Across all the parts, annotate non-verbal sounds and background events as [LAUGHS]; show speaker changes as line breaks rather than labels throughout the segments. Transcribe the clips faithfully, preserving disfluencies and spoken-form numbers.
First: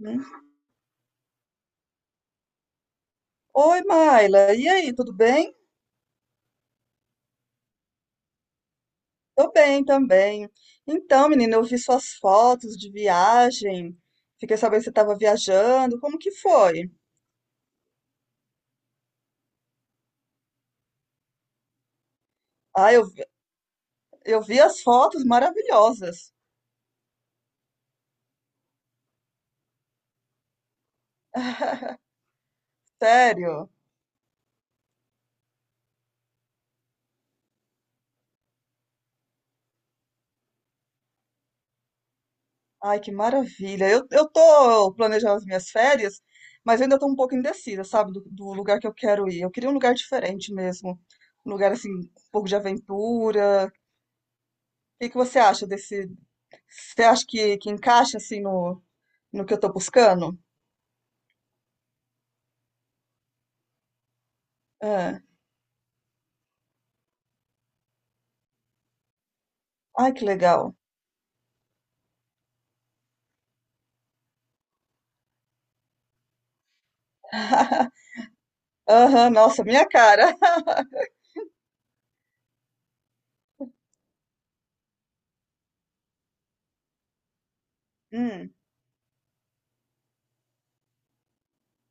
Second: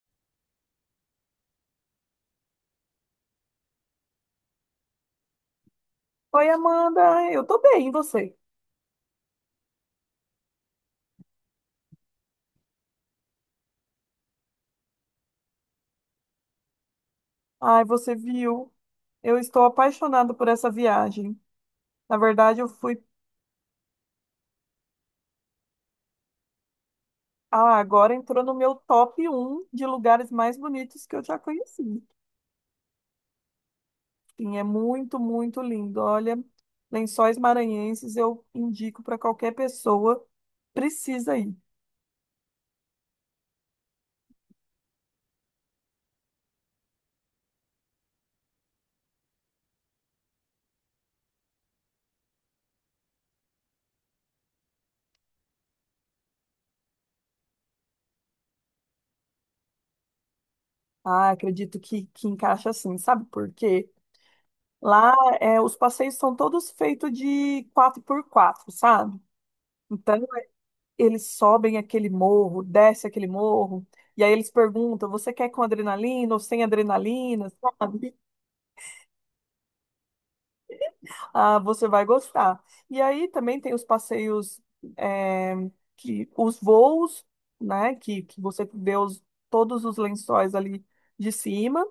Hum. Oi, Maila. E aí, tudo bem?
Oi, Amanda, eu tô bem, e você?
Tô bem também. Então, menina, eu vi suas fotos de viagem. Fiquei sabendo que você estava viajando. Como que foi?
Ai, você viu? Eu estou apaixonado por essa viagem. Na verdade, eu
Ah,
fui.
eu, vi- eu vi as fotos maravilhosas.
Ah, agora entrou no meu top um de lugares mais bonitos que eu já conheci.
[LAUGHS] Sério?
Sim, é muito, muito lindo. Olha, Lençóis Maranhenses eu indico para qualquer pessoa. Precisa ir.
Ai, que maravilha. Eu, eu tô planejando as minhas férias, mas ainda tô um pouco indecisa, sabe, do, do lugar que eu quero ir. Eu queria um lugar diferente mesmo. Um lugar, assim, um pouco de aventura. O que que você acha desse... Você acha que, que encaixa, assim, no, no que eu tô buscando?
Ah, acredito que, que encaixa assim, sabe por quê? Lá
Ah,
é, os passeios são todos feitos de quatro por quatro, sabe?
ai,
Então,
que legal.
eles sobem aquele morro, desce aquele morro, e aí eles perguntam: você quer com adrenalina ou sem adrenalina,
[LAUGHS]
sabe?
Aham, nossa, minha cara. [LAUGHS]
Ah, você vai gostar. E aí também tem os passeios, é, que, os voos, né? Que, que
Hum,
você vê os, todos os lençóis ali de cima.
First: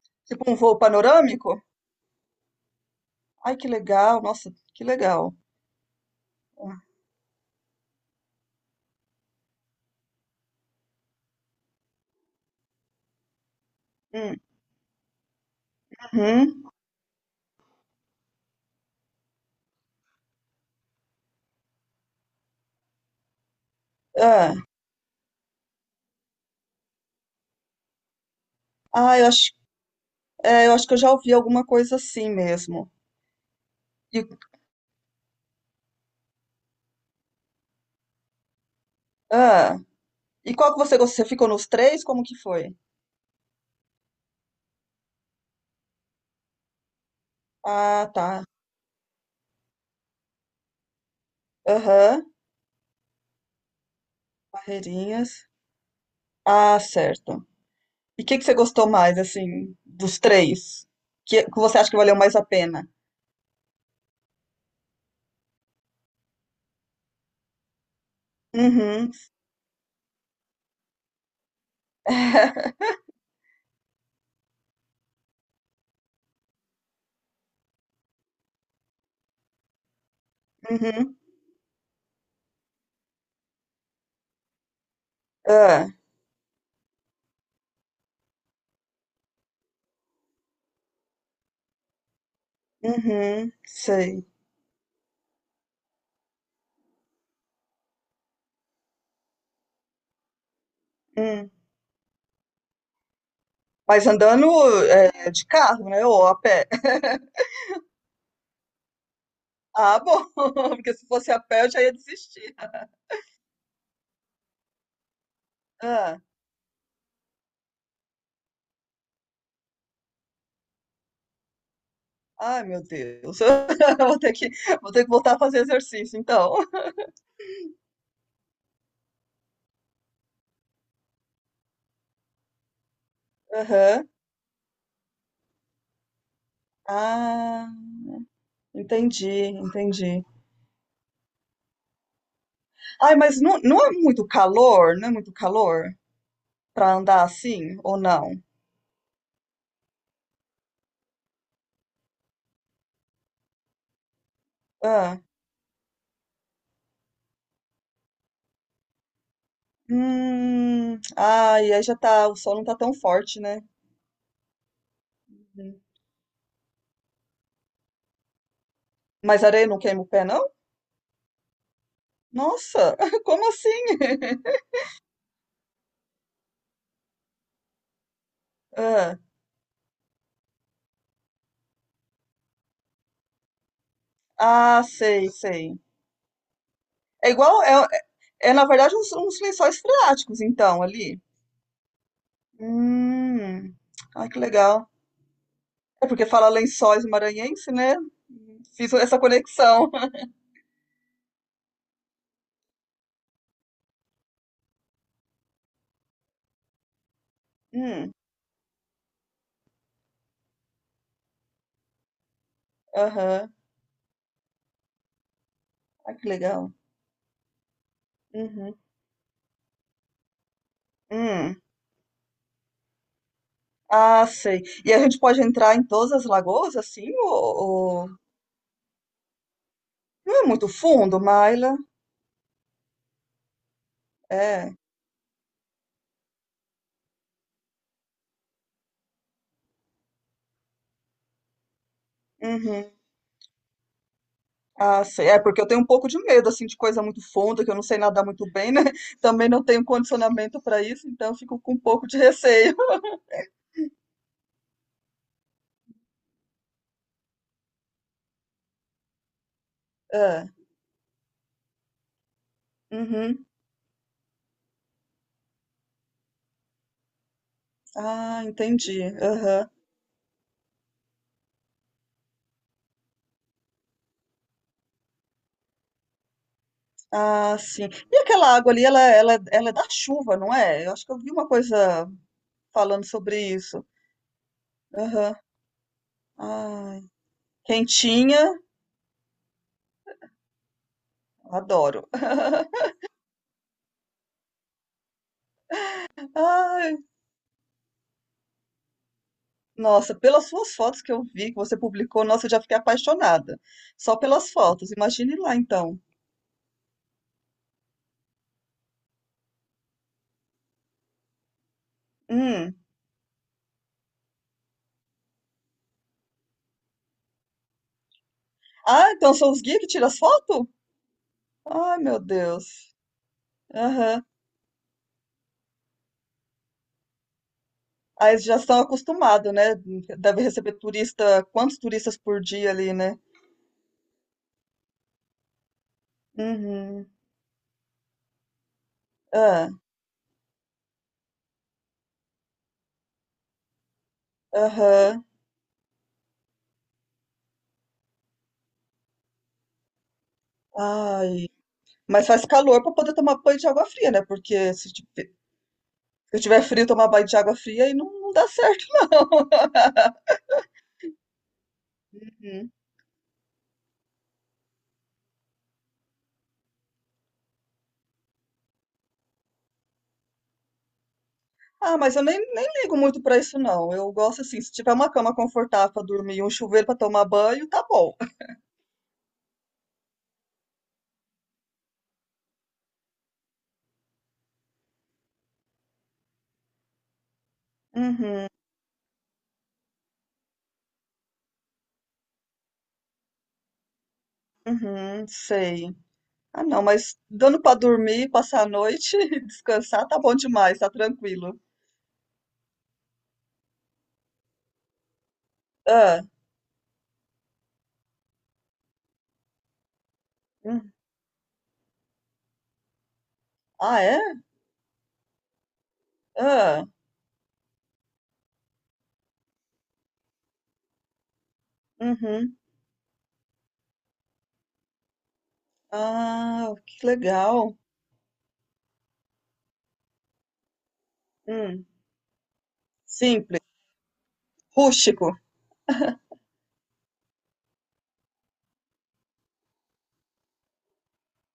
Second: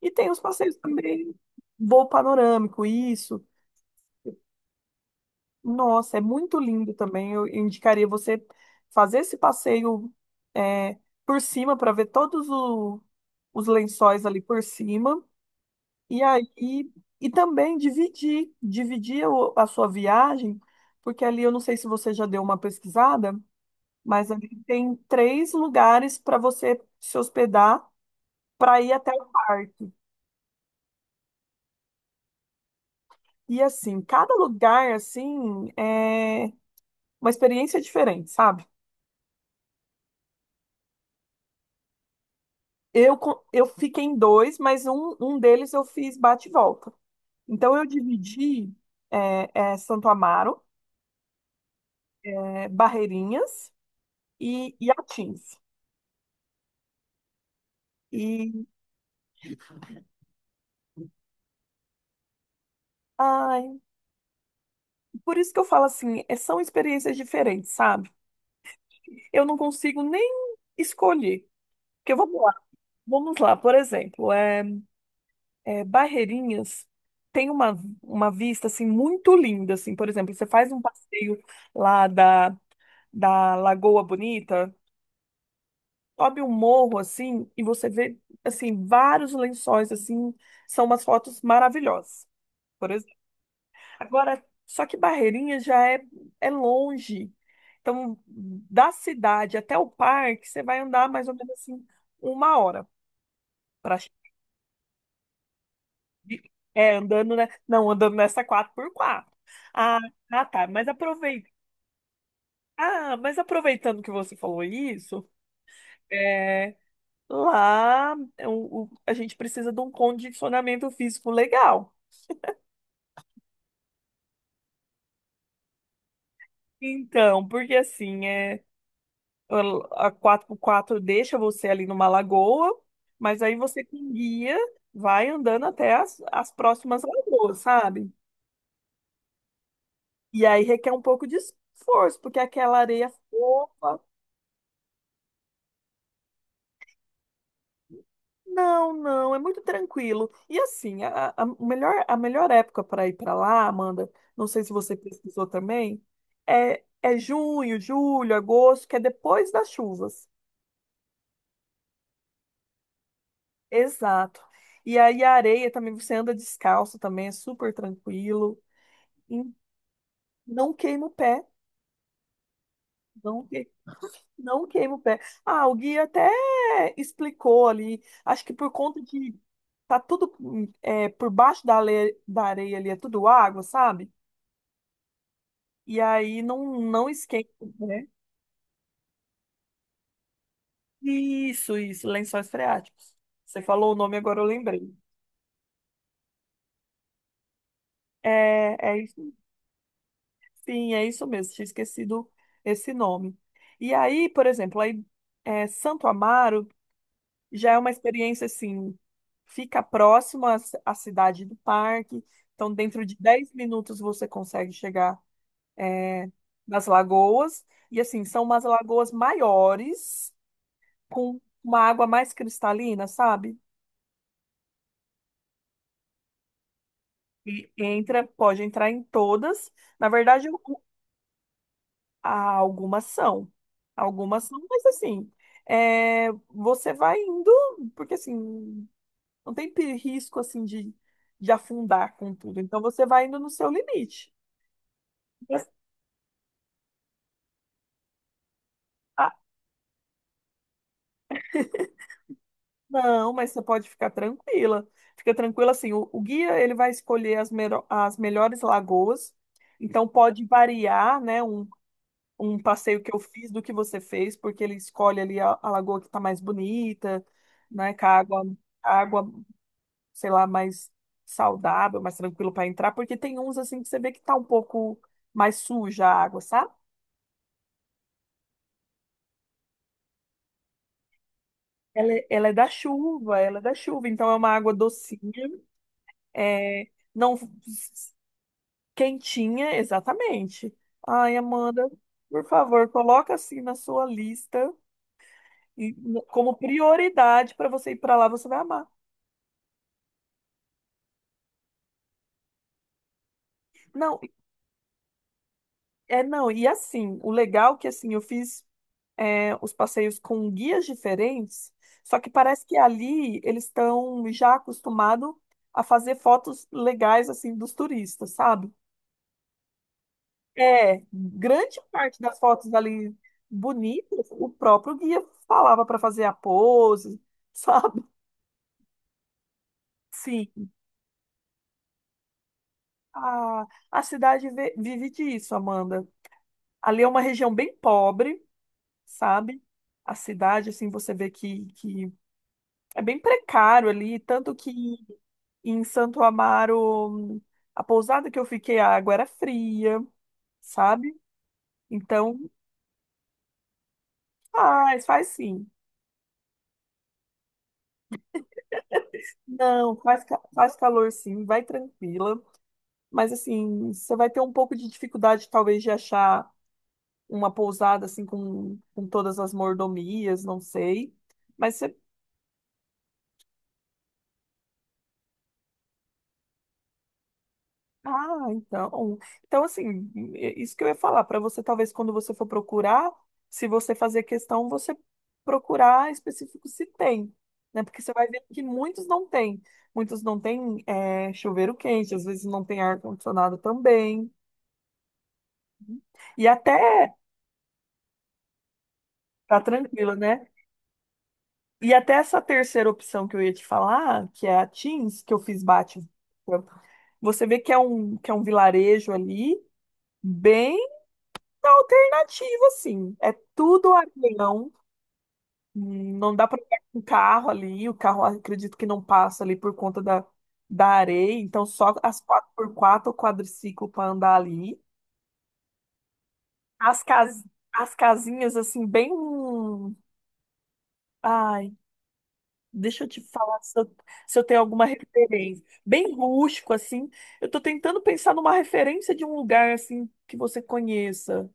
E tem os
tipo um
passeios
voo
também,
panorâmico?
voo panorâmico, isso.
Ai, que legal, nossa, que legal.
Nossa, é muito lindo também. Eu eu indicaria você fazer esse passeio, é, por cima para ver todos o- os lençóis
Hum,
ali por cima. E aí,
uhum.
e também dividir, dividir o- a sua viagem, porque ali eu não sei se você já deu uma pesquisada, mas ali
Ah,
tem três lugares para você se hospedar para ir até
ah,
o
eu acho,
parque.
é, eu acho que eu já ouvi alguma coisa assim mesmo.
E assim,
E,
cada lugar assim é uma experiência diferente, sabe?
ah, e qual que você gostou? Você ficou nos três? Como que foi?
Eu, co- eu fiquei em dois, mas um, um deles eu fiz bate e volta. Então eu
Ah, tá.
dividi é, é, Santo Amaro,
Aham,
é, Barreirinhas e, e
Barreirinhas.
Atins.
Ah, certo. E o que que
E
você gostou mais, assim, dos três? Que, que você acha que valeu mais a pena?
ai, por isso que eu falo assim, é- são experiências diferentes, sabe?
Uhum.
Eu não consigo nem escolher. Porque vamos lá,
[LAUGHS]
vamos lá, por exemplo, é, é, Barreirinhas tem uma, uma vista assim muito linda. Assim, por exemplo, você faz um
Uhum.
passeio lá da da Lagoa Bonita,
É.
sobe um morro assim e você vê assim vários lençóis assim, são umas fotos maravilhosas. Por exemplo.
Uhum. Sei.
Agora, só que Barreirinha já é é longe. Então, da cidade até o parque, você vai andar mais ou
Hum.
menos assim uma hora para
Mas andando é, de carro, né? Ou a pé.
é
[LAUGHS]
andando, né? Não, andando nessa quatro por quatro. Ah,
Ah, bom. [LAUGHS]
ah, tá, mas
Porque se fosse a
aproveita.
pé, eu já ia desistir.
Ah, mas aproveitando que você falou isso,
Ah.
é, Lá, é o- o- a gente precisa de um condicionamento físico legal.
Ai, meu Deus. [LAUGHS] Eu Vou ter que, vou ter que voltar a fazer exercício, então.
Então, porque assim, é, a quatro por quatro deixa você ali numa lagoa, mas aí você
Aham.
com guia vai andando até as, as próximas lagoas,
Ah,
sabe?
entendi, entendi.
E aí requer um pouco de esforço, porque aquela areia é
Ai, mas não, não é
fofa.
muito calor? Não é muito calor para andar assim ou não?
Não, não, é muito tranquilo. E assim, a, a a melhor, a melhor época para ir para lá, Amanda, não sei se você
Ah.
pesquisou também, é, é junho, julho, agosto, que é depois das chuvas.
Hum. Ai, aí já tá. O sol não tá tão forte, né?
Exato. E aí a areia
Uhum.
também, você anda descalço também, é super tranquilo. E
Mas areia não queima o pé, não?
não queima o pé,
Nossa, [LAUGHS]
não,
como
que-
assim? [LAUGHS]
não queima o pé. Ah, o guia até explicou ali, acho que por conta
Ah,
de. Tá tudo, hum, é, por baixo da, ale- da areia ali, é tudo água, sabe?
ah, sei, sei.
E aí não, não
É
esquenta,
igual, é,
né?
é na verdade uns, uns lençóis freáticos, então, ali.
Isso, isso, lençóis freáticos.
Hum,
Você falou o nome,
ai, que
agora eu
legal.
lembrei.
É porque fala lençóis maranhense, né?
É,
Fiz
é
essa
isso,
conexão. [LAUGHS]
sim, é isso mesmo, tinha esquecido esse nome. E aí, por exemplo, aí, é, Santo Amaro já é uma
Hum,
experiência assim, fica próximo à, ci- à cidade do parque, então dentro de
aham,
dez minutos você consegue chegar,
ai, que
é,
legal.
nas lagoas. E assim, são umas
Uhum,
lagoas maiores, com
hum,
uma água mais cristalina, sabe?
ah, sei. E a gente pode entrar em todas as lagoas, assim,
E
ou, ou-
entra, pode entrar em todas. Na
não é
verdade,
muito
algu-
fundo, Maila?
há algumas são. Algumas são,
É,
mas assim, é, você vai indo, porque assim, não tem pe- risco assim de, de afundar com tudo. Então
uhum.
você vai indo no seu limite.
Ah, sei. É, porque eu
Mas-
tenho um pouco de medo, assim, de coisa muito funda, que eu não sei nadar muito bem, né? [LAUGHS]
ah,
Também não tenho condicionamento para isso, então eu fico com um pouco de receio. [LAUGHS]
não, mas você pode ficar tranquila. Fica tranquila assim, o, o guia ele vai escolher as, mero- as melhores lagoas. Então pode
É.
variar, né? um, um passeio que eu
Uhum.
fiz do que você fez, porque ele escolhe ali a, a lagoa que está mais bonita, né, com a água,
Ah,
a
entendi.
água,
Aham.
sei lá, mais saudável, mais tranquilo para entrar, porque tem uns assim que você vê que tá um pouco mais suja a água, sabe?
Ah, sim. E aquela água ali, ela, ela, ela é da chuva, não é? Eu acho que eu vi uma coisa
Ela, é- ela é da
falando
chuva,
sobre
ela é da
isso.
chuva, então é uma água
Aham.
docinha, é,
Ai.
não
Quentinha,
quentinha, exatamente. Ai, Amanda,
adoro.
por favor, coloca assim na sua lista e
[LAUGHS]
como
Ai,
prioridade para você ir para lá, você vai amar.
nossa, pelas suas fotos que eu vi, que você publicou, nossa, eu já fiquei apaixonada. Só
Não,
pelas fotos. Imagine lá, então.
é, não, e assim, o legal é que assim, eu fiz é, os passeios com guias diferentes, só que parece
Hum.
que ali eles estão já acostumados a fazer fotos legais assim dos turistas, sabe?
Ah, então são os guias que tiram as fotos?
É, grande
Ai, meu
parte das fotos
Deus.
ali
Aham.
bonitas, o próprio guia falava para fazer a pose, [LAUGHS] sabe?
Aí eles já estão acostumados, né? Deve
Sim,
receber turista, quantos turistas por dia ali, né?
a, a cidade ve- vive disso, Amanda. Ali é
Uhum.
uma região bem pobre, sabe?
Ah,
A cidade, assim, você vê que, que É bem precário ali, tanto que
aham.
em Santo Amaro, a pousada que eu fiquei, a água era fria, sabe?
Ai. Mas
Então,
faz calor para poder tomar banho de água fria, né? Porque se ti-
faz, faz sim.
se eu tiver frio, tomar banho de água fria aí não, não dá certo, [LAUGHS] não.
Não, faz, ca- faz calor sim, vai tranquila.
Uhum.
Mas assim, você vai ter um pouco de dificuldade, talvez, de achar uma pousada assim com, com todas as mordomias, não sei. Mas você,
Ah, mas eu nem, nem ligo muito para isso, não. Eu gosto assim, se tiver uma cama confortável para dormir e um chuveiro para tomar banho, tá bom.
ah,
[LAUGHS]
então. Então, assim, é isso que eu ia falar, para você, talvez, quando você for procurar, se você fazer questão, você procurar específico se tem, né? Porque você vai ver
Uhum,
que muitos não têm. Muitos não têm, é, chuveiro quente, às vezes não tem ar-condicionado também.
uhum, sei.
E
Ah, não,
até,
mas dando pra dormir, passar a noite [LAUGHS] e
tá
descansar,
tranquilo,
tá bom
né?
demais, tá tranquilo.
E até essa terceira opção que eu ia te falar, que é a Teams, que eu fiz bate.
Ah,
Você vê que é um, que é um vilarejo ali, bem.
hum,
Na alternativa, sim. É tudo
ah, é?
avião. Não dá para pegar
Ah,
um carro ali. O carro, acredito que não passa ali por conta da, da areia. Então, só as quatro
uhum.
por quatro ou quadriciclo para andar ali.
Ah,
As,
que
cas,
legal.
as casinhas, assim, bem. Ai,
Hum,
deixa eu te falar
simples,
se eu, se eu, tenho alguma
rústico.
referência. Bem rústico, assim. Eu tô tentando pensar numa referência de um lugar, assim, que você conheça.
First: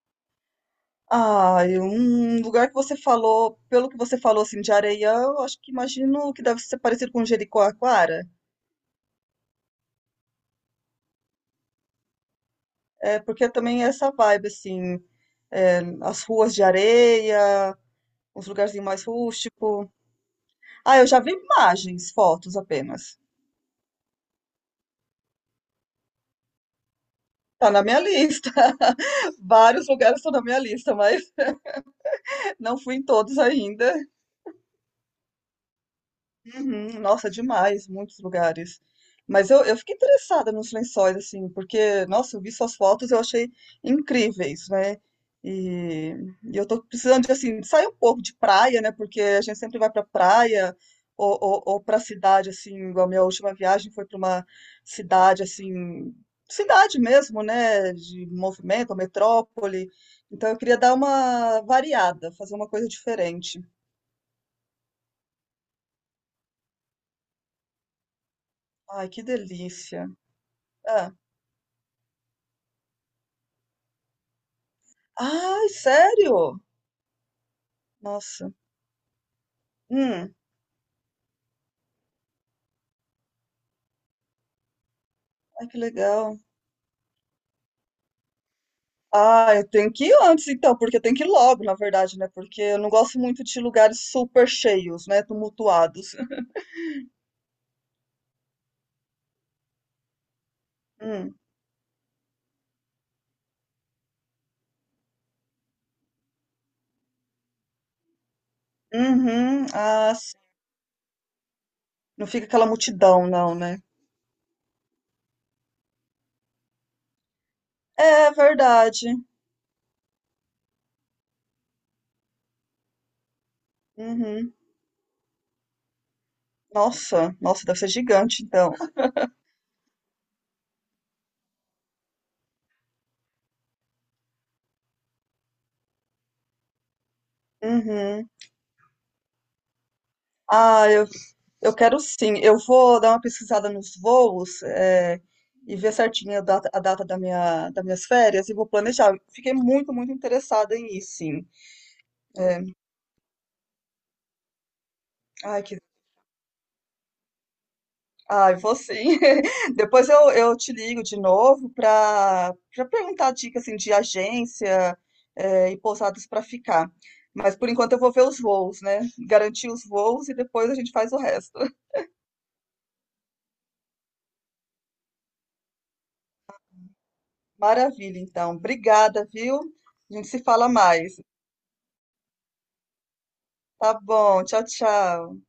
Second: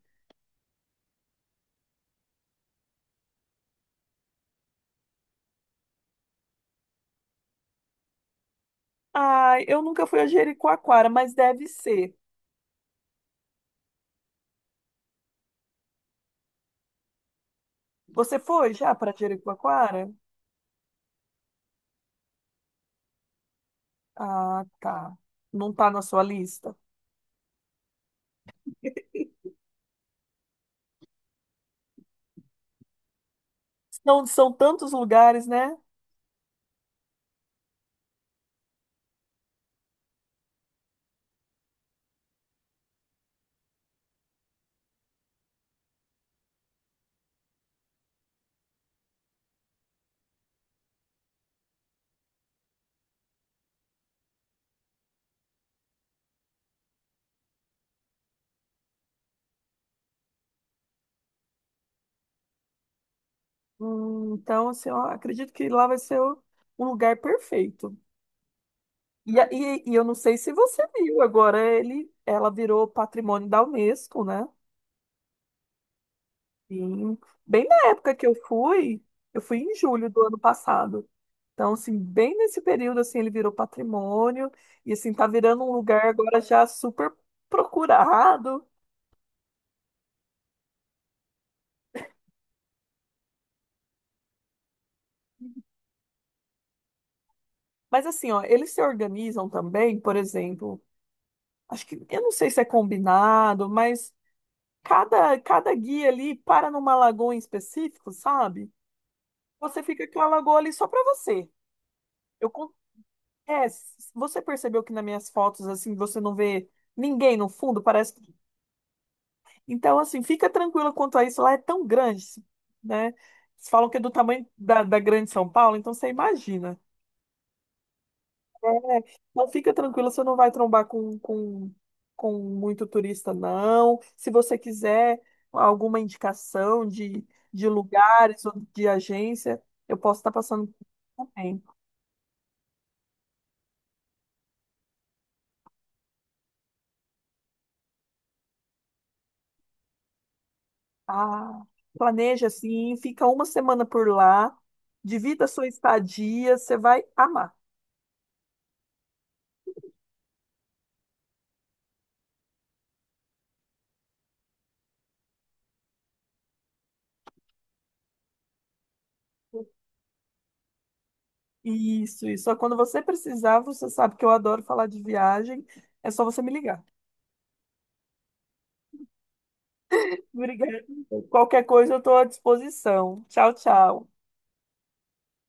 Ah, e um lugar que você falou, pelo que você falou assim, de Areião, acho que imagino que deve ser parecido com Jericoacoara.
Ai, eu nunca fui a Jericoacoara, mas deve ser.
É, porque também é essa vibe, assim, é, as ruas de areia,
Você
uns
foi
lugarzinhos
já
mais
para
rústico.
Jericoacoara?
Ah, eu já vi imagens, fotos apenas.
Ah, tá. Não tá na sua lista.
Tá na minha lista. [LAUGHS] Vários lugares estão na minha lista, mas [LAUGHS] não fui em todos ainda.
São, são tantos lugares, né?
Uhum, nossa, demais, muitos lugares. Mas eu, eu fiquei interessada nos lençóis, assim, porque, nossa, eu vi suas fotos, e eu achei incríveis, né? E, e eu tô precisando de, assim, sair um pouco de praia, né? Porque a gente sempre vai pra praia ou, ou, ou pra cidade, assim, igual a minha última viagem foi pra uma cidade, assim, cidade mesmo, né? De movimento, metrópole. Então eu queria dar uma variada, fazer uma coisa diferente.
Hum, então, assim, eu acredito que lá vai ser o- um lugar perfeito.
Ai, que
E, a- e, e eu
delícia.
não sei se você
Ah.
viu, agora ele, ela virou patrimônio da Unesco, né?
Ai, sério?
Sim. Bem na época que eu
Nossa.
fui, eu fui em julho do
Hum.
ano passado. Então, assim, bem nesse período, assim, ele virou patrimônio e, assim, tá virando
Ai,
um
que
lugar
legal.
agora já super procurado.
Ah, eu tenho que ir antes então, porque eu tenho que ir logo, na verdade, né? Porque eu não gosto muito de lugares super cheios, né? Tumultuados. [LAUGHS]
Mas assim, ó, eles se organizam também, por exemplo,
Hum.
acho que, eu não sei se é combinado, mas cada, cada guia ali para numa lagoa em específico, sabe?
Uhum.
Você fica
Ah,
com a
sim.
lagoa ali só para você.
Não fica
Eu,
aquela
con-
multidão, não,
é,
né?
s- você percebeu que nas minhas fotos, assim, você não vê ninguém no fundo, parece
É
que...
verdade.
Então, assim, fica tranquila quanto a isso, lá é tão grande, né? Eles falam que é do tamanho
Uhum.
da, da Grande São Paulo, então você imagina.
Nossa, nossa, deve ser gigante, então.
É,
[LAUGHS]
então fica tranquila, você não vai trombar com, com, com muito turista, não. Se você quiser alguma indicação de, de
Uhum.
lugares ou de agência, eu posso estar passando
Ah, eu
também.
Eu quero sim. Eu vou dar uma pesquisada nos voos, é, e ver certinho a data, a data da minha, das minhas férias e vou planejar. Fiquei muito, muito interessada em ir, sim.
Ah, planeja assim, fica uma semana por lá, divida a
Ai,
sua
que.
estadia, você vai amar.
Ai, vou sim. [LAUGHS] Depois eu, eu te ligo de novo para para perguntar dicas assim, de agência, é, e pousadas para ficar. Mas por enquanto eu vou ver os voos, né? Garantir os voos e depois a gente faz o resto. [LAUGHS]
Isso, isso. Só Quando você precisar, você sabe que eu adoro falar de viagem, é só você me ligar.
Maravilha, então. Obrigada, viu? A
[LAUGHS]
gente se fala
Obrigada.
mais.
Qualquer coisa eu estou à disposição. Tchau,
Tá
tchau.
bom. Tchau, tchau.